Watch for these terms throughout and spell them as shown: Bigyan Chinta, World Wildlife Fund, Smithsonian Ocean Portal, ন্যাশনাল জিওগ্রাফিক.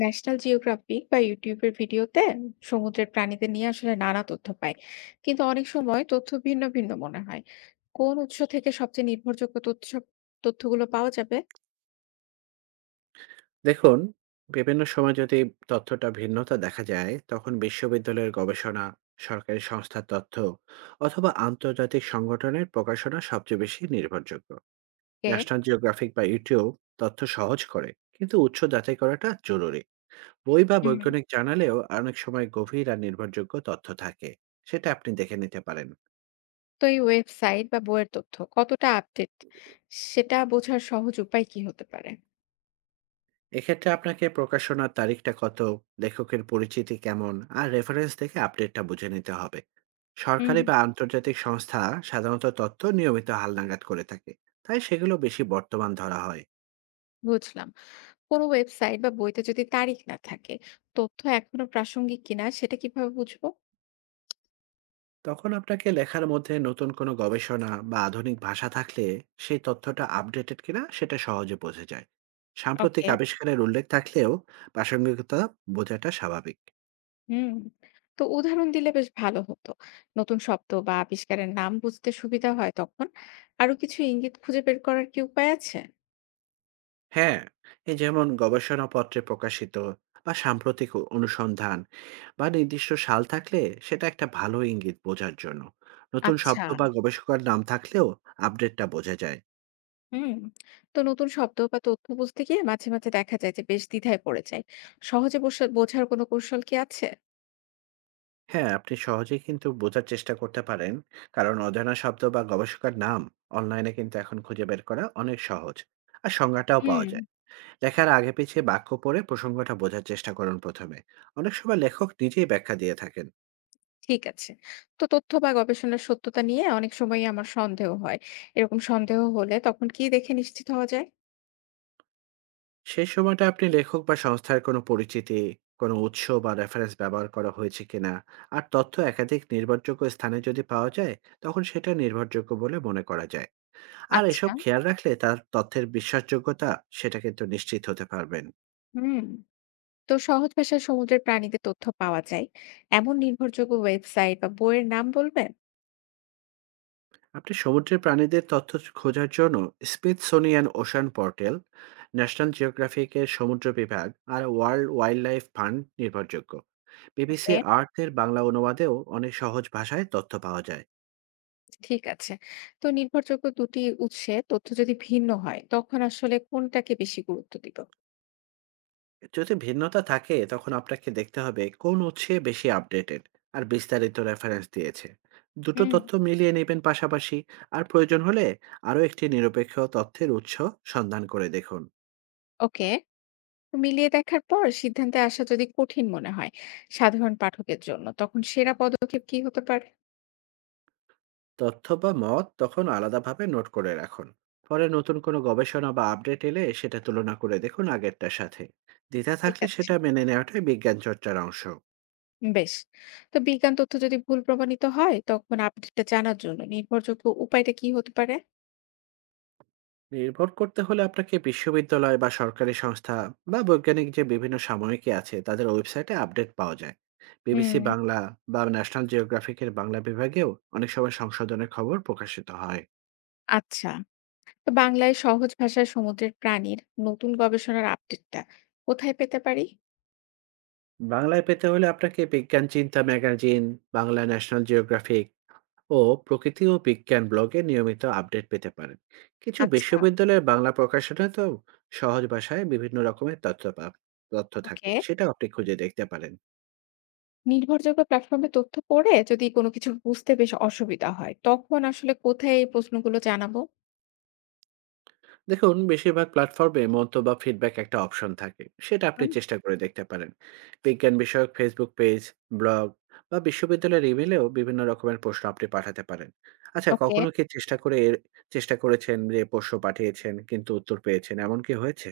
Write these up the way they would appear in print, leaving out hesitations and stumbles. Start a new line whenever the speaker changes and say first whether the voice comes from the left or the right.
left: ন্যাশনাল জিওগ্রাফিক বা ইউটিউবের ভিডিওতে সমুদ্রের প্রাণীদের নিয়ে আসলে নানা তথ্য পাই, কিন্তু অনেক সময় তথ্য ভিন্ন ভিন্ন মনে হয়। কোন উৎস থেকে সবচেয়ে নির্ভরযোগ্য তথ্য, তথ্যগুলো পাওয়া যাবে?
right: দেখুন, বিভিন্ন সময় যদি তথ্যটা ভিন্নতা দেখা যায়, তখন বিশ্ববিদ্যালয়ের গবেষণা, সরকারি সংস্থার তথ্য অথবা আন্তর্জাতিক সংগঠনের প্রকাশনা সবচেয়ে বেশি নির্ভরযোগ্য।
left: কে?
right: ন্যাশনাল জিওগ্রাফিক বা ইউটিউব তথ্য সহজ করে, কিন্তু উৎস যাচাই করাটা জরুরি। বই বা
left: হুম।
right: বৈজ্ঞানিক জার্নালেও অনেক সময় গভীর আর নির্ভরযোগ্য তথ্য থাকে। সেটা আপনি দেখে নিতে পারেন।
left: তো এই ওয়েবসাইট বা বইয়ের তথ্য কতটা আপডেট, সেটা বোঝার সহজ উপায় কি হতে পারে?
right: এক্ষেত্রে আপনাকে প্রকাশনার তারিখটা কত, লেখকের পরিচিতি কেমন আর রেফারেন্স থেকে আপডেটটা বুঝে নিতে হবে।
left: হুম,
right: সরকারি বা আন্তর্জাতিক সংস্থা সাধারণত তথ্য নিয়মিত হালনাগাদ করে থাকে, তাই সেগুলো বেশি বর্তমান ধরা হয়।
left: বুঝলাম। কোনো ওয়েবসাইট বা বইতে যদি তারিখ না থাকে, তথ্য এখনো প্রাসঙ্গিক কিনা সেটা কিভাবে বুঝবো?
right: তখন আপনাকে লেখার মধ্যে নতুন কোনো গবেষণা বা আধুনিক ভাষা থাকলে সেই তথ্যটা আপডেটেড কিনা সেটা সহজে বোঝা যায়। সাম্প্রতিক
left: ওকে।
right: আবিষ্কারের উল্লেখ থাকলেও প্রাসঙ্গিকতা বোঝাটা স্বাভাবিক।
left: হুম। তো উদাহরণ দিলে বেশ ভালো হতো, নতুন শব্দ বা আবিষ্কারের নাম বুঝতে সুবিধা হয় তখন। আরো কিছু ইঙ্গিত খুঁজে বের করার কি উপায় আছে?
right: হ্যাঁ, এই যেমন গবেষণাপত্রে প্রকাশিত বা সাম্প্রতিক অনুসন্ধান বা নির্দিষ্ট সাল থাকলে সেটা একটা ভালো ইঙ্গিত বোঝার জন্য। নতুন
left: আচ্ছা।
right: শব্দ বা গবেষকের নাম থাকলেও আপডেটটা বোঝা যায়।
left: হুম। তো নতুন শব্দ বা তথ্য বুঝতে গিয়ে মাঝে মাঝে দেখা যায় যে বেশ দ্বিধায় পড়ে যায়। সহজে বোঝার কোনো কৌশল কি আছে?
right: হ্যাঁ, আপনি সহজেই কিন্তু বোঝার চেষ্টা করতে পারেন। কারণ অজানা শব্দ বা গবেষকের নাম অনলাইনে কিন্তু এখন খুঁজে বের করা অনেক সহজ। আর সংজ্ঞাটাও পাওয়া
left: হুম,
right: যায়। লেখার আগে পিছে বাক্য পড়ে প্রসঙ্গটা বোঝার চেষ্টা করুন ১ম এ। অনেক সময় লেখক নিজেই ব্যাখ্যা দিয়ে থাকেন।
left: ঠিক আছে। তো তথ্য বা গবেষণার সত্যতা নিয়ে অনেক সময় আমার সন্দেহ হয়। এরকম সন্দেহ হলে তখন কি দেখে নিশ্চিত হওয়া যায়?
right: সেই সময়টা আপনি লেখক বা সংস্থার কোনো পরিচিতি, কোনো উৎস বা রেফারেন্স ব্যবহার করা হয়েছে কিনা, আর তথ্য একাধিক নির্ভরযোগ্য স্থানে যদি পাওয়া যায়, তখন সেটা নির্ভরযোগ্য বলে মনে করা যায়। আর এসব
left: আচ্ছা।
right: খেয়াল রাখলে তার তথ্যের বিশ্বাসযোগ্যতা সেটা কিন্তু নিশ্চিত হতে পারবেন।
left: হুম। তো সহজ ভাষায় সমুদ্রের প্রাণীদের তথ্য পাওয়া যায় এমন নির্ভরযোগ্য ওয়েবসাইট বা বইয়ের নাম বলবেন?
right: আপনি সমুদ্রের প্রাণীদের তথ্য খোঁজার জন্য স্মিথসোনিয়ান ওশান পোর্টাল, ন্যাশনাল জিওগ্রাফিকের সমুদ্র বিভাগ আর ওয়ার্ল্ড ওয়াইল্ড লাইফ ফান্ড নির্ভরযোগ্য। বিবিসি
left: ওকে,
right: আর্থের বাংলা অনুবাদেও অনেক সহজ ভাষায় তথ্য পাওয়া যায়।
left: ঠিক আছে। তো নির্ভরযোগ্য দুটি উৎসে তথ্য যদি ভিন্ন হয়, তখন আসলে কোনটাকে বেশি গুরুত্ব দিব?
right: যদি ভিন্নতা থাকে তখন আপনাকে দেখতে হবে কোন উৎসে বেশি আপডেটেড আর বিস্তারিত রেফারেন্স দিয়েছে। দুটো
left: হুম।
right: তথ্য মিলিয়ে নেবেন পাশাপাশি আর প্রয়োজন হলে আরও একটি নিরপেক্ষ তথ্যের উৎস সন্ধান করে দেখুন।
left: ওকে। মিলিয়ে দেখার পর সিদ্ধান্তে আসা যদি কঠিন মনে হয়, সাধারণ পাঠকের জন্য তখন সেরা পদক্ষেপ কি হতে পারে?
right: তথ্য বা মত তখন আলাদাভাবে নোট করে রাখুন। পরে নতুন কোনো গবেষণা বা আপডেট এলে সেটা তুলনা করে দেখুন আগেরটার সাথে। দ্বিধা
left: ঠিক
right: থাকলে
left: আছে,
right: সেটা মেনে নেওয়াটাই বিজ্ঞান চর্চার অংশ।
left: বেশ। তো বিজ্ঞান তথ্য যদি ভুল প্রমাণিত হয়, তখন আপডেটটা জানার জন্য নির্ভরযোগ্য উপায়টা কি হতে পারে?
right: নির্ভর করতে হলে আপনাকে বিশ্ববিদ্যালয় বা সরকারি সংস্থা বা বৈজ্ঞানিক যে বিভিন্ন সাময়িকী আছে তাদের ওয়েবসাইটে আপডেট পাওয়া যায়। বিবিসি
left: হুম।
right: বাংলা বা ন্যাশনাল জিওগ্রাফিকের বাংলা বিভাগেও অনেক সময় সংশোধনের খবর প্রকাশিত হয়।
left: আচ্ছা। তো বাংলায় সহজ ভাষায় সমুদ্রের প্রাণীর নতুন গবেষণার আপডেটটা কোথায় পেতে পারি?
right: বাংলায় পেতে হলে আপনাকে বিজ্ঞান চিন্তা ম্যাগাজিন, বাংলা ন্যাশনাল জিওগ্রাফিক ও প্রকৃতি ও বিজ্ঞান ব্লগে নিয়মিত আপডেট পেতে পারেন। কিছু
left: আচ্ছা।
right: বিশ্ববিদ্যালয়ের বাংলা প্রকাশনে তো সহজ ভাষায় বিভিন্ন রকমের তথ্য থাকে,
left: ওকে।
right: সেটাও আপনি খুঁজে দেখতে পারেন।
left: নির্ভরযোগ্য প্ল্যাটফর্মে তথ্য পড়ে যদি কোনো কিছু বুঝতে বেশ অসুবিধা হয়, তখন আসলে কোথায় এই প্রশ্নগুলো জানাবো?
right: দেখুন, বেশিরভাগ প্ল্যাটফর্মে মন্তব্য বা ফিডব্যাক একটা অপশন থাকে, সেটা আপনি
left: হুম।
right: চেষ্টা করে দেখতে পারেন। বিজ্ঞান বিষয়ক ফেসবুক পেজ, ব্লগ বা বিশ্ববিদ্যালয়ের ইমেলেও বিভিন্ন রকমের প্রশ্ন আপনি পাঠাতে পারেন। আচ্ছা,
left: ওকে।
right: কখনো কি চেষ্টা করে চেষ্টা করেছেন যে প্রশ্ন পাঠিয়েছেন কিন্তু উত্তর পেয়েছেন, এমন কি হয়েছে?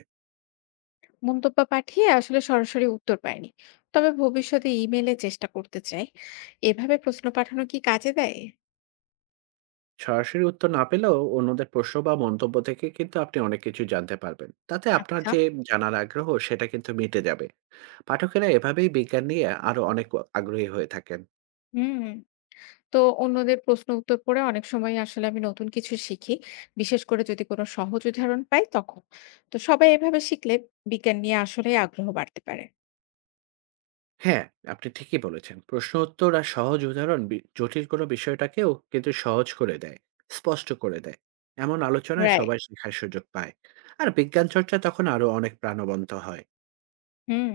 left: মন্তব্য পাঠিয়ে আসলে সরাসরি উত্তর পাইনি, তবে ভবিষ্যতে ইমেলে চেষ্টা করতে চাই। এভাবে প্রশ্ন পাঠানো কি কাজে দেয়?
right: সরাসরি উত্তর না পেলেও অন্যদের প্রশ্ন বা মন্তব্য থেকে কিন্তু আপনি অনেক কিছু জানতে পারবেন, তাতে আপনার
left: আচ্ছা।
right: যে জানার আগ্রহ সেটা কিন্তু মিটে যাবে। পাঠকেরা এভাবেই বিজ্ঞান নিয়ে আরো অনেক আগ্রহী হয়ে থাকেন।
left: হুম। তো অন্যদের প্রশ্ন উত্তর পড়ে অনেক সময় আসলে আমি নতুন কিছু শিখি, বিশেষ করে যদি কোনো সহজ উদাহরণ পাই তখন। তো সবাই এভাবে শিখলে বিজ্ঞান নিয়ে আসলেই আগ্রহ বাড়তে পারে।
right: হ্যাঁ, আপনি ঠিকই বলেছেন। প্রশ্ন উত্তর আর সহজ উদাহরণ জটিল কোনো বিষয়টাকেও কিন্তু সহজ করে দেয়, স্পষ্ট করে দেয়। এমন আলোচনায়
left: রাইট।
right: সবাই শেখার সুযোগ পায়। আর বিজ্ঞান চর্চা তখন আরো অনেক প্রাণবন্ত হয়।
left: হুম,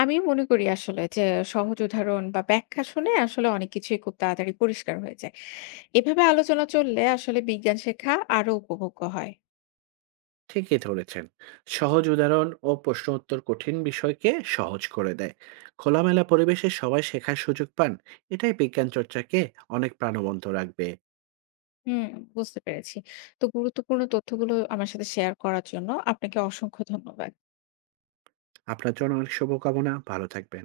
left: আমিও মনে করি আসলে যে সহজ উদাহরণ বা ব্যাখ্যা শুনে আসলে অনেক কিছুই খুব তাড়াতাড়ি পরিষ্কার হয়ে যায়। এভাবে আলোচনা চললে আসলে বিজ্ঞান শেখা আরো উপভোগ্য হয়।
right: ঠিকই ধরেছেন। সহজ উদাহরণ ও প্রশ্ন উত্তর কঠিন বিষয়কে সহজ করে দেয়। খোলামেলা পরিবেশে সবাই শেখার সুযোগ পান। এটাই বিজ্ঞান চর্চাকে অনেক প্রাণবন্ত রাখবে।
left: হুম, বুঝতে পেরেছি। তো গুরুত্বপূর্ণ তথ্যগুলো আমার সাথে শেয়ার করার জন্য আপনাকে অসংখ্য ধন্যবাদ।
right: আপনার জন্য অনেক শুভকামনা। ভালো থাকবেন।